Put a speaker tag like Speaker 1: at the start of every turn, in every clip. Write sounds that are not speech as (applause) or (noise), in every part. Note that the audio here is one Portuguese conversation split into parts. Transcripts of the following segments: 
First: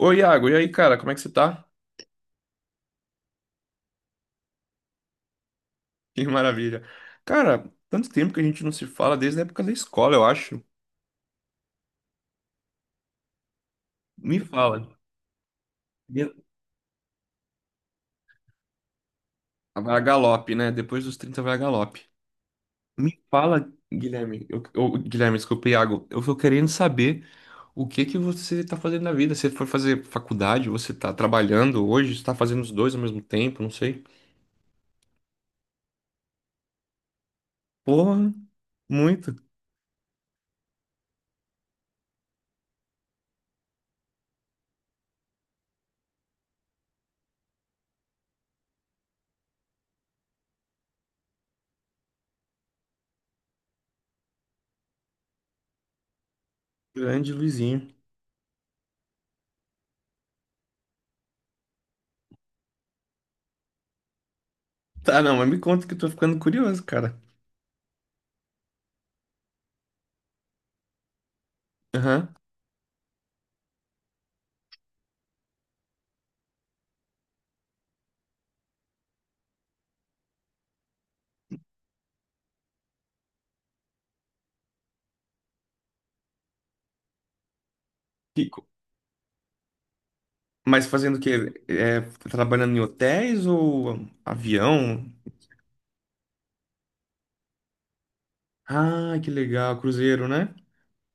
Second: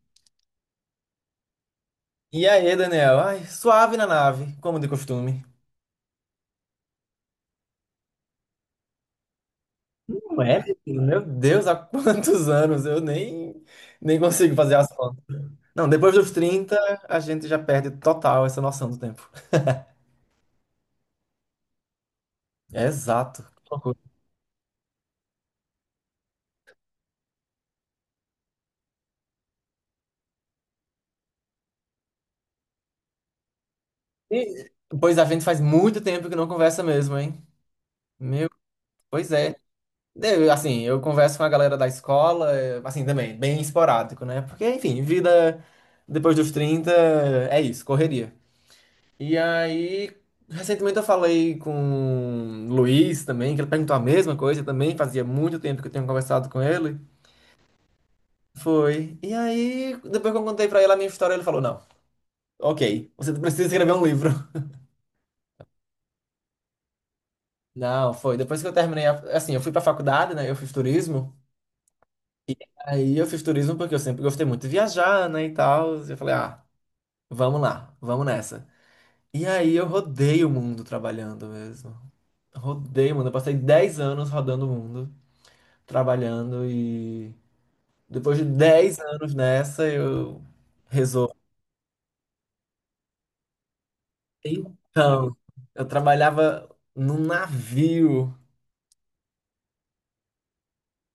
Speaker 1: Oi, Iago, e aí, cara, como é que você tá? (laughs)
Speaker 2: E aí, Daniel? Ai, suave na nave, como de costume.
Speaker 1: Que maravilha. Cara, tanto tempo que a gente não se fala, desde a época da escola, eu
Speaker 2: Não
Speaker 1: acho.
Speaker 2: é, meu filho? Meu Deus, há quantos anos eu nem
Speaker 1: Me
Speaker 2: consigo fazer
Speaker 1: fala.
Speaker 2: as contas. Não, depois dos
Speaker 1: Gu-
Speaker 2: 30 a gente já perde total essa noção do tempo.
Speaker 1: Vai a galope, né? Depois dos 30 vai a galope. Me
Speaker 2: Exato.
Speaker 1: fala,
Speaker 2: Que loucura.
Speaker 1: Guilherme, eu- Guilherme, desculpa, Iago, eu tô querendo saber o que que você tá fazendo na vida. Você foi fazer faculdade, você tá trabalhando hoje, você tá fazendo os dois ao mesmo tempo, não sei.
Speaker 2: E, pois a gente faz muito tempo que não conversa mesmo, hein?
Speaker 1: Porra,
Speaker 2: Meu, pois
Speaker 1: muito.
Speaker 2: é. Eu, assim, eu converso com a galera da escola, assim, também, bem esporádico, né? Porque, enfim, vida depois dos 30 é isso, correria. E aí, recentemente eu falei com o Luiz também, que ele perguntou a mesma coisa também, fazia muito tempo que eu tinha conversado com ele.
Speaker 1: Grande Luizinho.
Speaker 2: Foi. E aí, depois que eu contei pra ele a minha história, ele falou: Não, ok, você precisa escrever um livro.
Speaker 1: Tá, não, mas me conta que eu tô ficando curioso, cara.
Speaker 2: (laughs) Não, foi. Depois que eu terminei, assim, eu fui pra faculdade, né? Eu fiz turismo.
Speaker 1: Aham.
Speaker 2: Aí eu fiz turismo porque eu sempre gostei muito de viajar, né? E tal. E eu falei: Ah, vamos lá, vamos nessa. E aí eu rodei o mundo trabalhando mesmo. Rodei o mundo. Eu passei 10 anos rodando o mundo, trabalhando e depois de 10 anos nessa, eu
Speaker 1: Mas fazendo o
Speaker 2: resolvi.
Speaker 1: quê? É, trabalhando em hotéis ou avião?
Speaker 2: Então, eu trabalhava num navio.
Speaker 1: Ah, que legal, cruzeiro, né?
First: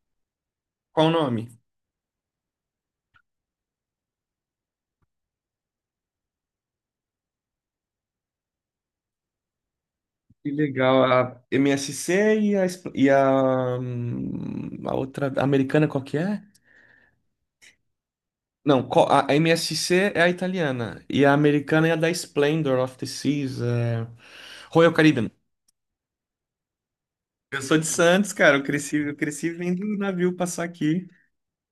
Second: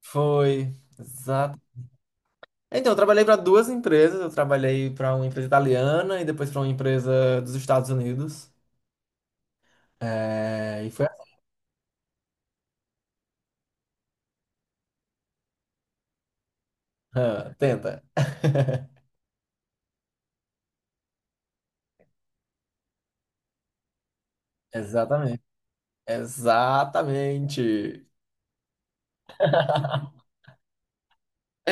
Speaker 2: Foi,
Speaker 1: Qual o nome?
Speaker 2: exato. Então, eu trabalhei para duas empresas. Eu trabalhei para uma empresa italiana e depois para uma empresa dos Estados Unidos.
Speaker 1: Que
Speaker 2: É, e
Speaker 1: legal,
Speaker 2: foi assim.
Speaker 1: a MSC e a outra, a americana, qual que é?
Speaker 2: Ah, Tenta.
Speaker 1: Não, co-
Speaker 2: (laughs)
Speaker 1: a a MSC é a italiana e a americana é a da Splendor of the Seas, é... Royal Caribbean.
Speaker 2: Exatamente.
Speaker 1: Eu sou de
Speaker 2: Exatamente.
Speaker 1: Santos, cara, eu cresci vendo o navio passar aqui.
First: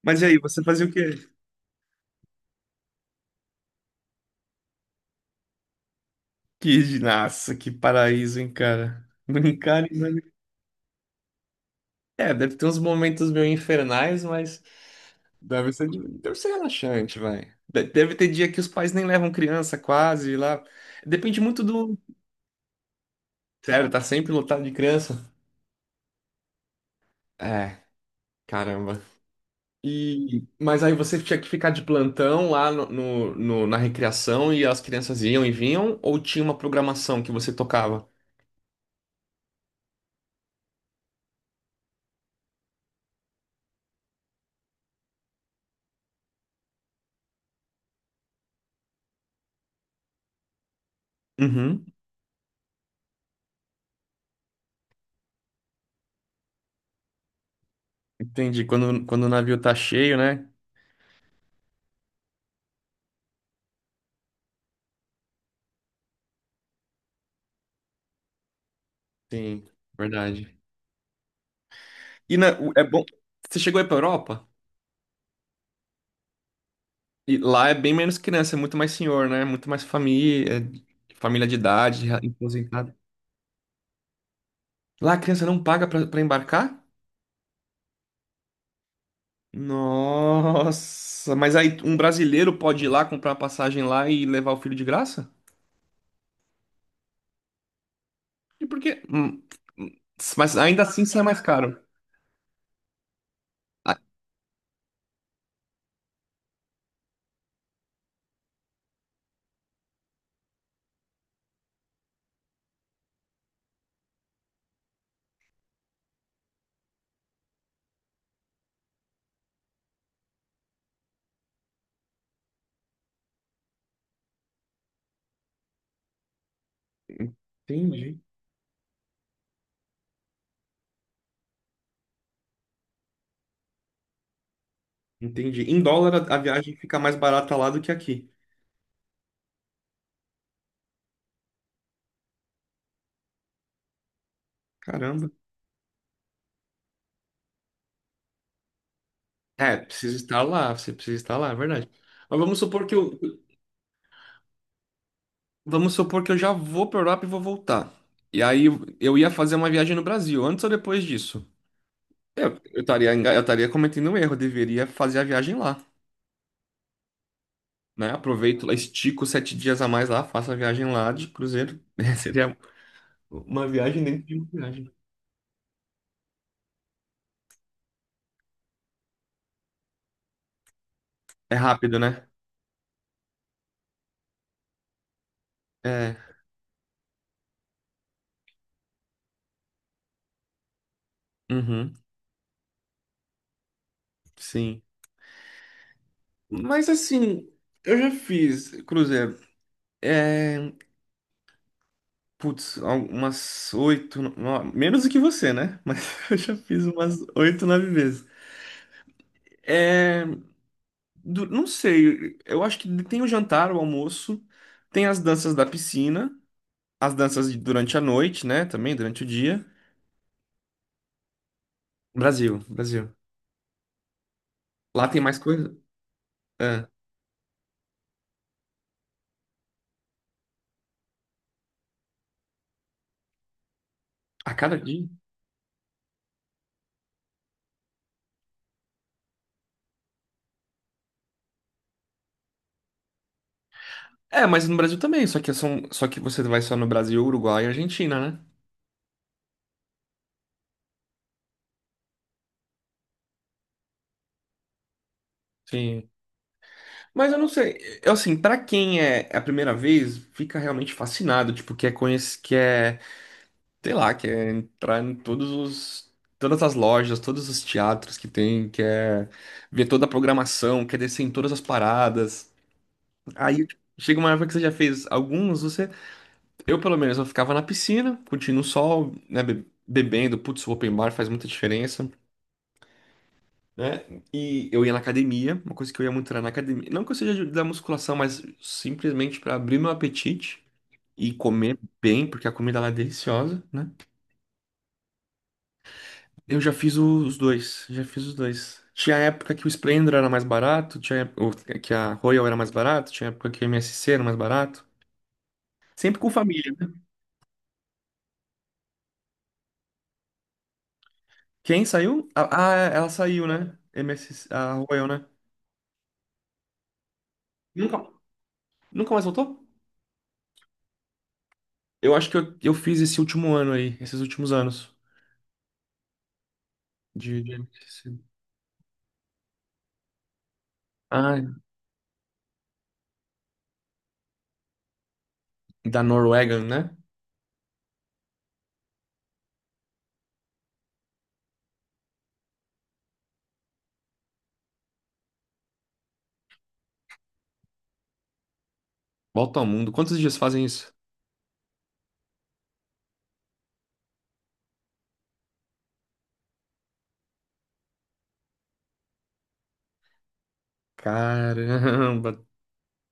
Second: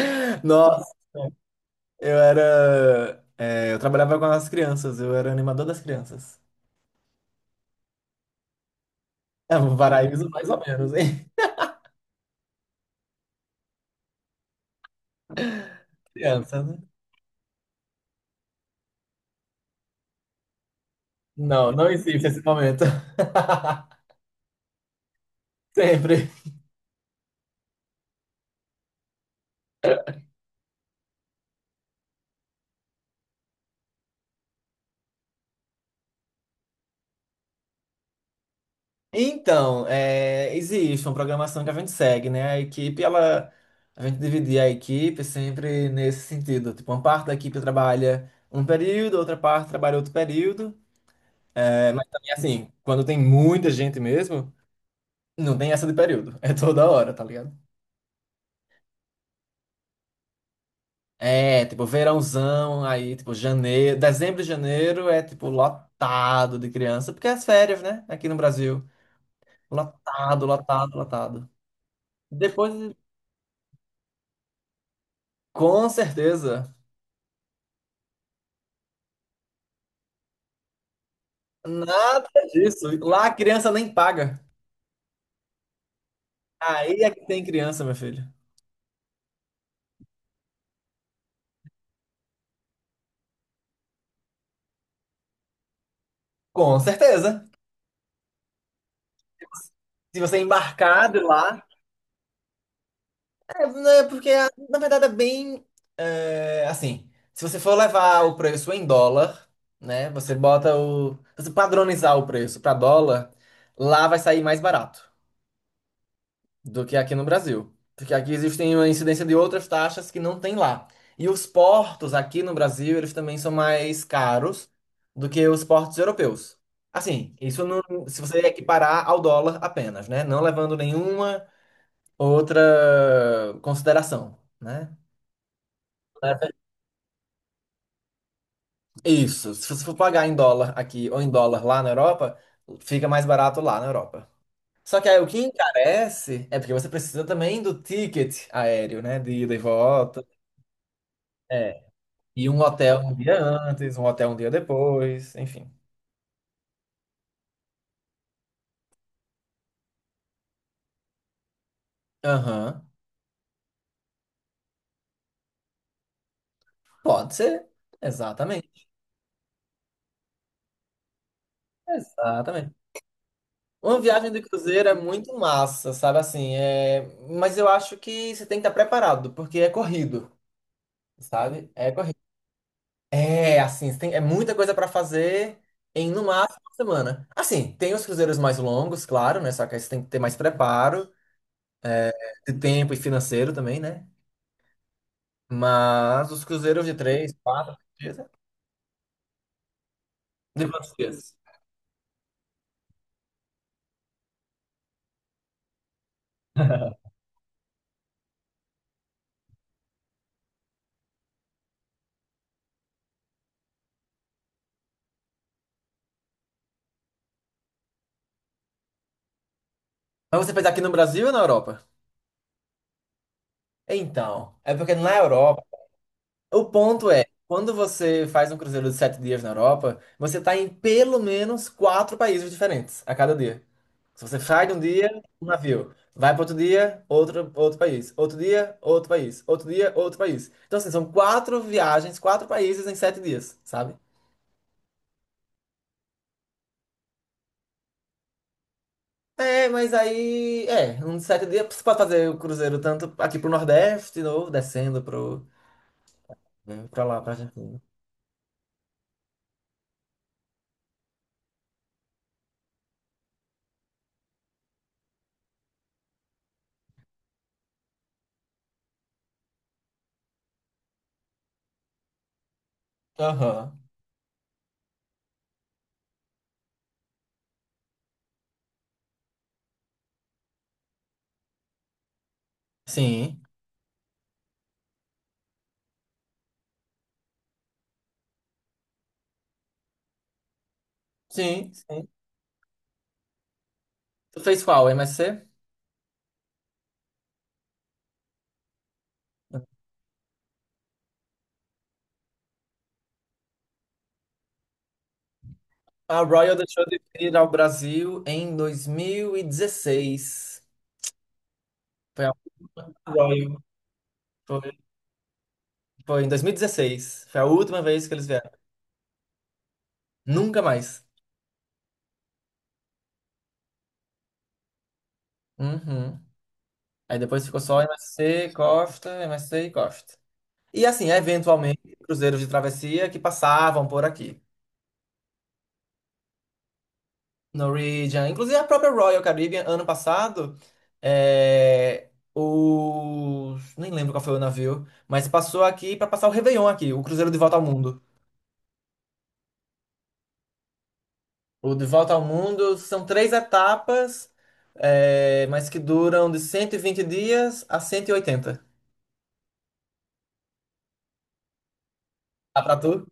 Speaker 1: Mas e aí, você fazia o
Speaker 2: Nossa,
Speaker 1: quê?
Speaker 2: eu era. Eu trabalhava com as crianças, eu era animador das crianças.
Speaker 1: Que, nossa, que paraíso, hein, cara?
Speaker 2: É um
Speaker 1: Brincar.
Speaker 2: paraíso mais ou menos, hein?
Speaker 1: É, deve ter uns momentos meio infernais, mas deve ser,
Speaker 2: (laughs)
Speaker 1: deve ser
Speaker 2: Criança, né?
Speaker 1: relaxante, vai. Deve ter dia que os pais nem levam criança quase lá. Depende muito
Speaker 2: Não, não
Speaker 1: do.
Speaker 2: existe esse momento. (laughs)
Speaker 1: Sério, tá sempre lotado de criança?
Speaker 2: Sempre.
Speaker 1: É, caramba. E, mas aí você tinha que ficar de plantão lá na recreação e as crianças iam e vinham? Ou tinha uma programação que você tocava?
Speaker 2: Então, é, existe uma programação que a gente segue, né? A equipe, ela, a gente dividia a equipe sempre nesse sentido. Tipo, uma parte da equipe trabalha um período, outra parte trabalha outro período.
Speaker 1: Uhum,
Speaker 2: É, mas também, assim, quando tem muita gente mesmo, não tem essa de período. É toda hora, tá ligado?
Speaker 1: entendi. Quando o navio tá cheio, né?
Speaker 2: É, tipo, verãozão, aí, tipo, janeiro, dezembro e janeiro é, tipo, lotado de criança, porque é as férias, né? Aqui no Brasil.
Speaker 1: Sim,
Speaker 2: Lotado,
Speaker 1: verdade.
Speaker 2: lotado, lotado. Depois,
Speaker 1: É bom. Você chegou aí pra Europa?
Speaker 2: com certeza,
Speaker 1: E lá é bem menos criança, é muito mais senhor, né? Muito mais família, família de idade,
Speaker 2: nada disso.
Speaker 1: aposentada.
Speaker 2: Lá a criança nem paga.
Speaker 1: Lá a criança não paga pra embarcar?
Speaker 2: Aí é que tem criança, meu filho.
Speaker 1: Nossa, mas aí um brasileiro pode ir lá comprar uma passagem lá e levar o filho de graça?
Speaker 2: Com certeza.
Speaker 1: E por quê? Hum,
Speaker 2: Se você
Speaker 1: Mas ainda assim
Speaker 2: embarcar de
Speaker 1: sai mais
Speaker 2: lá,
Speaker 1: caro.
Speaker 2: é,
Speaker 1: Ah,
Speaker 2: né, porque, na verdade, é bem. Assim, se você for levar o preço em dólar, né? Você bota o. Se você padronizar o preço para dólar, lá vai sair mais barato do que aqui no Brasil. Porque aqui existem uma incidência de outras taxas que não tem lá. E os portos aqui no Brasil, eles também são mais caros do que os portos europeus. Assim, isso não,
Speaker 1: entendi.
Speaker 2: se você equiparar ao dólar apenas, né? Não levando nenhuma outra consideração, né?
Speaker 1: Entendi. Em dólar a viagem fica mais barata lá do que aqui.
Speaker 2: Isso. Se você for pagar em dólar aqui ou em dólar lá na Europa, fica mais barato lá na Europa. Só que aí o
Speaker 1: Caramba.
Speaker 2: que encarece é porque você precisa também do ticket aéreo, né? De ida e
Speaker 1: É,
Speaker 2: volta.
Speaker 1: você precisa estar lá, é
Speaker 2: É.
Speaker 1: verdade. Mas
Speaker 2: E
Speaker 1: vamos
Speaker 2: um
Speaker 1: supor que
Speaker 2: hotel um
Speaker 1: o...
Speaker 2: dia antes, um hotel um dia depois, enfim.
Speaker 1: Vamos supor que eu já vou para Europa e vou voltar. E aí eu ia fazer uma viagem no Brasil, antes ou depois disso?
Speaker 2: Aham.
Speaker 1: Eu estaria cometendo um erro, eu deveria fazer a viagem lá,
Speaker 2: Pode ser.
Speaker 1: né? Aproveito lá,
Speaker 2: Exatamente.
Speaker 1: estico sete dias a mais lá, faço a viagem lá de cruzeiro. (laughs) Seria
Speaker 2: Exatamente.
Speaker 1: uma
Speaker 2: Uma
Speaker 1: viagem dentro
Speaker 2: viagem
Speaker 1: de
Speaker 2: de
Speaker 1: uma
Speaker 2: cruzeiro
Speaker 1: viagem.
Speaker 2: é muito massa, sabe assim? É... Mas eu acho que você tem que estar preparado, porque é corrido,
Speaker 1: É
Speaker 2: sabe?
Speaker 1: rápido,
Speaker 2: É corrido.
Speaker 1: né?
Speaker 2: É, assim, tem, é muita coisa pra fazer em no
Speaker 1: É.
Speaker 2: máximo uma semana. Assim, tem os cruzeiros mais longos, claro, né? Só que aí você tem que ter mais preparo,
Speaker 1: Uhum,
Speaker 2: de tempo e financeiro também, né?
Speaker 1: sim.
Speaker 2: Mas os cruzeiros
Speaker 1: Mas
Speaker 2: de três,
Speaker 1: assim,
Speaker 2: quatro
Speaker 1: eu já
Speaker 2: dias,
Speaker 1: fiz cruzeiro.
Speaker 2: de
Speaker 1: É,
Speaker 2: quantos dias?
Speaker 1: putz, umas oito, menos do que você, né? Mas (laughs) eu já fiz umas oito, nove vezes. É, não sei, eu acho que tem o jantar, o almoço, tem as danças da piscina, durante a noite, né? Também durante o dia.
Speaker 2: Mas você fez aqui no Brasil ou na Europa?
Speaker 1: Brasil, Brasil.
Speaker 2: Então, é porque
Speaker 1: Lá
Speaker 2: na
Speaker 1: tem mais
Speaker 2: Europa.
Speaker 1: coisa?
Speaker 2: O
Speaker 1: É,
Speaker 2: ponto é, quando você faz um cruzeiro de 7 dias na Europa, você está em pelo menos quatro países diferentes a cada dia. Se você
Speaker 1: a
Speaker 2: sai de
Speaker 1: cada
Speaker 2: um
Speaker 1: dia?
Speaker 2: dia, um navio. Vai para outro dia, outro, outro país. Outro dia, outro país. Outro dia, outro país. Então, assim, são quatro viagens, quatro países em 7 dias, sabe?
Speaker 1: É, mas no Brasil também, só que você vai só no Brasil, Uruguai e Argentina, né?
Speaker 2: É, mas aí, é, uns 7 dias você pode fazer o cruzeiro tanto aqui pro Nordeste, de novo, descendo pro,
Speaker 1: Sim.
Speaker 2: né, pra lá,
Speaker 1: Mas
Speaker 2: pra
Speaker 1: eu não sei,
Speaker 2: Argentina.
Speaker 1: eu assim, pra quem é a primeira vez, fica realmente fascinado, tipo, quer conhecer, sei lá, quer entrar em todas as lojas, todos os teatros que tem, quer ver toda a programação, quer descer em todas as paradas. Aí
Speaker 2: Aham.
Speaker 1: chega uma época que você já fez alguns, você, eu pelo menos, eu ficava na piscina, curtindo o sol, né, bebendo, putz, o open bar faz muita diferença.
Speaker 2: Sim,
Speaker 1: Né? E eu ia na academia, uma coisa que eu ia muito era na academia. Não que eu seja da musculação, mas simplesmente para abrir meu apetite e
Speaker 2: sim,
Speaker 1: comer
Speaker 2: sim.
Speaker 1: bem, porque a comida lá é deliciosa, né?
Speaker 2: Tu fez qual, MSC?
Speaker 1: Eu já fiz os dois, já fiz os dois. Tinha época que o Splendor era mais barato, ou que a Royal era mais barato, tinha época que o MSC era mais barato. Sempre
Speaker 2: A
Speaker 1: com
Speaker 2: Royal
Speaker 1: família,
Speaker 2: deixou
Speaker 1: né?
Speaker 2: de vir ao Brasil em 2016.
Speaker 1: Quem
Speaker 2: Foi
Speaker 1: saiu?
Speaker 2: a
Speaker 1: É, ela saiu,
Speaker 2: Royal.
Speaker 1: né? MSC,
Speaker 2: Foi,
Speaker 1: a Royal, né?
Speaker 2: foi em 2016. Foi a última
Speaker 1: Nunca,
Speaker 2: vez que eles vieram.
Speaker 1: nunca mais voltou?
Speaker 2: Nunca mais.
Speaker 1: Eu acho que eu fiz esse último ano aí, esses últimos anos
Speaker 2: Uhum. Aí depois
Speaker 1: de
Speaker 2: ficou só
Speaker 1: MSC.
Speaker 2: MSC, Costa, MSC e Costa. E assim,
Speaker 1: Ah,
Speaker 2: eventualmente, cruzeiros de travessia que passavam por aqui.
Speaker 1: da Norwegian, né?
Speaker 2: Norwegian, inclusive a própria Royal Caribbean, ano passado, é, os... nem lembro qual foi o navio, mas passou aqui para passar o Réveillon aqui, o cruzeiro de volta ao mundo.
Speaker 1: Volta ao mundo. Quantos dias fazem isso?
Speaker 2: O De Volta ao Mundo são três etapas, é, mas que duram de 120 dias a 180.
Speaker 1: Caramba.
Speaker 2: Dá pra tu?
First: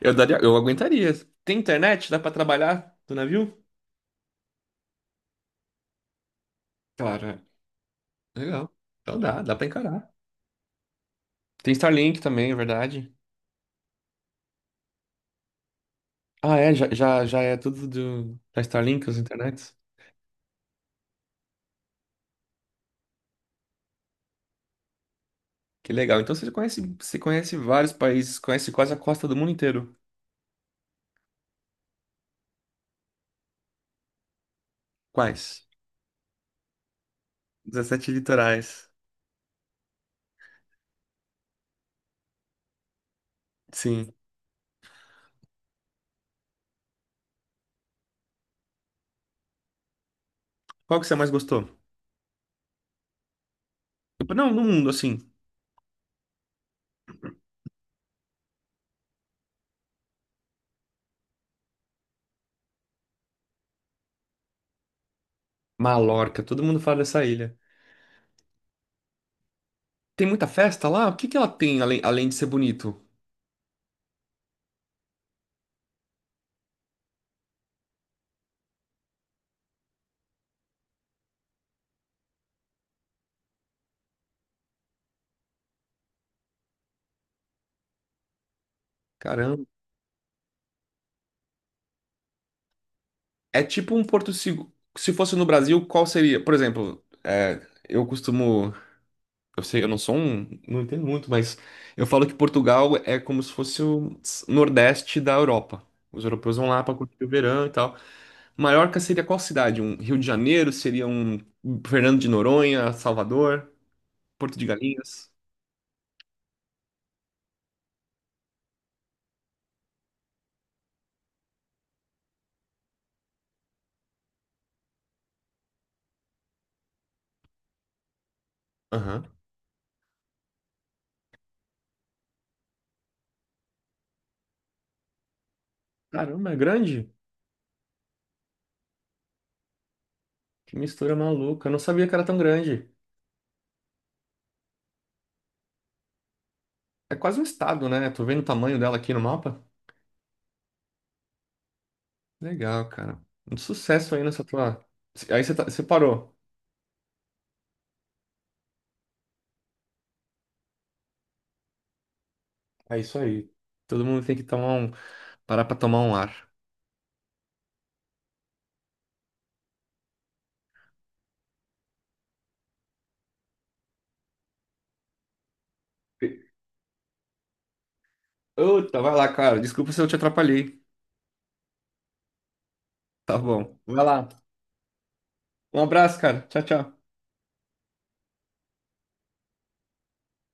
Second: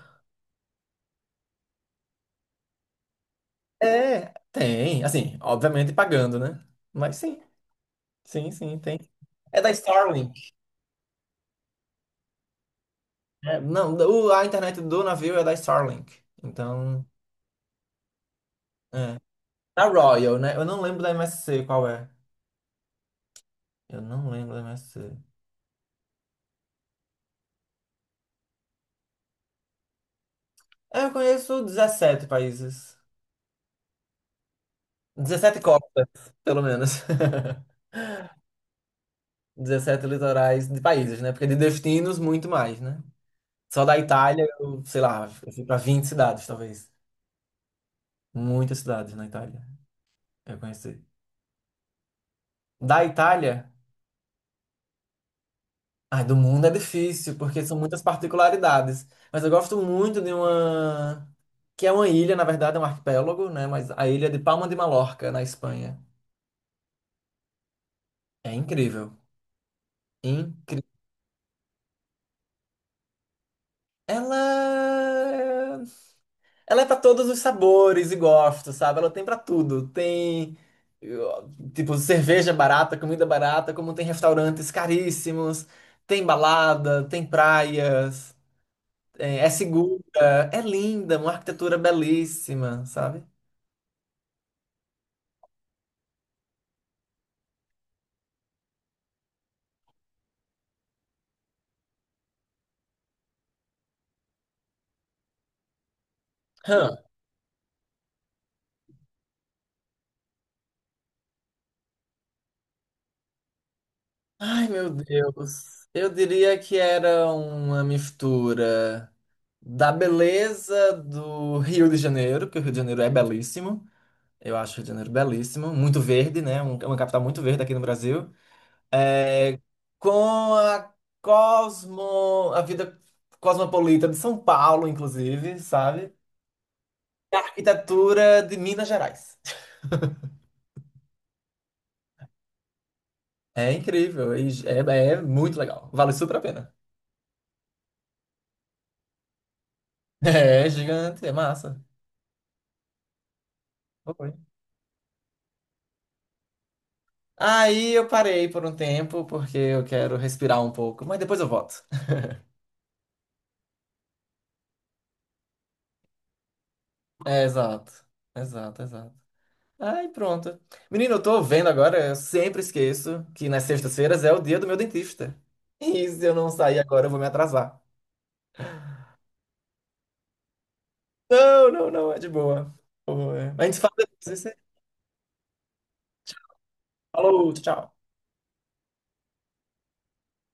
Speaker 1: Eu daria, eu aguentaria. Tem internet? Dá pra trabalhar do navio?
Speaker 2: É, tem. Assim, obviamente pagando, né? Mas sim,
Speaker 1: Claro.
Speaker 2: sim,
Speaker 1: Legal.
Speaker 2: sim, tem.
Speaker 1: Então dá, dá
Speaker 2: É
Speaker 1: pra
Speaker 2: da
Speaker 1: encarar.
Speaker 2: Starlink.
Speaker 1: Tem Starlink também, é verdade.
Speaker 2: Né? não, o- a internet do navio é da Starlink.
Speaker 1: Ah, é,
Speaker 2: Então,
Speaker 1: já é tudo do, da Starlink, as
Speaker 2: é.
Speaker 1: internets.
Speaker 2: Da Royal, né? Eu não lembro da MSC qual é. Eu não lembro da MSC.
Speaker 1: Que legal. Então você conhece vários países, conhece quase a costa do mundo inteiro.
Speaker 2: É, eu conheço 17 países. 17
Speaker 1: Quais?
Speaker 2: copas, pelo menos. (laughs)
Speaker 1: 17 litorais.
Speaker 2: 17 litorais de países, né? Porque de destinos, muito mais, né? Só da
Speaker 1: Sim.
Speaker 2: Itália, eu, sei lá, eu fui pra 20 cidades, talvez. Muitas cidades na Itália, eu
Speaker 1: Qual
Speaker 2: conheci.
Speaker 1: que você mais gostou?
Speaker 2: Da Itália,
Speaker 1: Tipo, não, no mundo, assim.
Speaker 2: ai, do mundo é difícil, porque são muitas particularidades. Mas eu gosto muito de uma... Que é uma ilha, na verdade, é um arquipélago, né? Mas a ilha de Palma de Mallorca, na Espanha.
Speaker 1: Mallorca, todo mundo fala dessa ilha.
Speaker 2: É incrível.
Speaker 1: Tem muita
Speaker 2: Incrível.
Speaker 1: festa lá? O que que ela tem além, além de ser bonito?
Speaker 2: Ela... é Ela é pra todos os sabores e gostos, sabe? Ela tem pra tudo. Tem, tipo, cerveja barata, comida barata, como tem restaurantes caríssimos, tem balada, tem praias, é
Speaker 1: Caramba.
Speaker 2: segura, é linda, uma arquitetura belíssima, sabe?
Speaker 1: É tipo um porto seguro. Se fosse no Brasil, qual seria? Por exemplo, é, eu costumo... Eu sei, eu não sou um, não entendo muito, mas eu falo que Portugal é como se fosse o Nordeste da Europa. Os europeus vão lá para
Speaker 2: Hã.
Speaker 1: curtir o verão e tal. Maiorca seria qual cidade? Um Rio de Janeiro? Seria um Fernando de Noronha, Salvador, Porto de
Speaker 2: Ai, meu
Speaker 1: Galinhas?
Speaker 2: Deus. Eu diria que era uma mistura da beleza do Rio de Janeiro, que o Rio de Janeiro é belíssimo. Eu acho o Rio de Janeiro belíssimo, muito verde, né? É uma capital muito verde aqui no Brasil.
Speaker 1: Aham.
Speaker 2: É, com a cosmo, a vida cosmopolita de São Paulo, inclusive, sabe?
Speaker 1: Caramba, é grande?
Speaker 2: A Arquitetura de Minas Gerais.
Speaker 1: Que mistura maluca. Eu não sabia que era tão grande.
Speaker 2: É incrível, e é muito legal. Vale super a pena.
Speaker 1: É quase um estado, né? Tô vendo o tamanho dela aqui no mapa.
Speaker 2: (laughs) É gigante, é massa.
Speaker 1: Legal, cara. Um sucesso aí
Speaker 2: Foi.
Speaker 1: nessa tua. Aí você você parou.
Speaker 2: Aí eu parei por um tempo, porque eu quero respirar um pouco, mas depois eu volto. (laughs)
Speaker 1: É isso aí. Todo mundo tem que tomar um, parar pra tomar um ar.
Speaker 2: É, exato, exato, exato. Ai, pronto. Menino, eu tô vendo agora, eu sempre esqueço que nas sextas-feiras é o dia do meu dentista. E se eu não sair agora, eu vou me atrasar.
Speaker 1: Outra, vai lá, cara. Desculpa se eu te atrapalhei.
Speaker 2: Não, não, não, é de boa. Pô,
Speaker 1: Tá
Speaker 2: é. A
Speaker 1: bom.
Speaker 2: gente fala
Speaker 1: Vai lá.
Speaker 2: depois.
Speaker 1: Um abraço, cara. Tchau, tchau.
Speaker 2: Falou, tchau.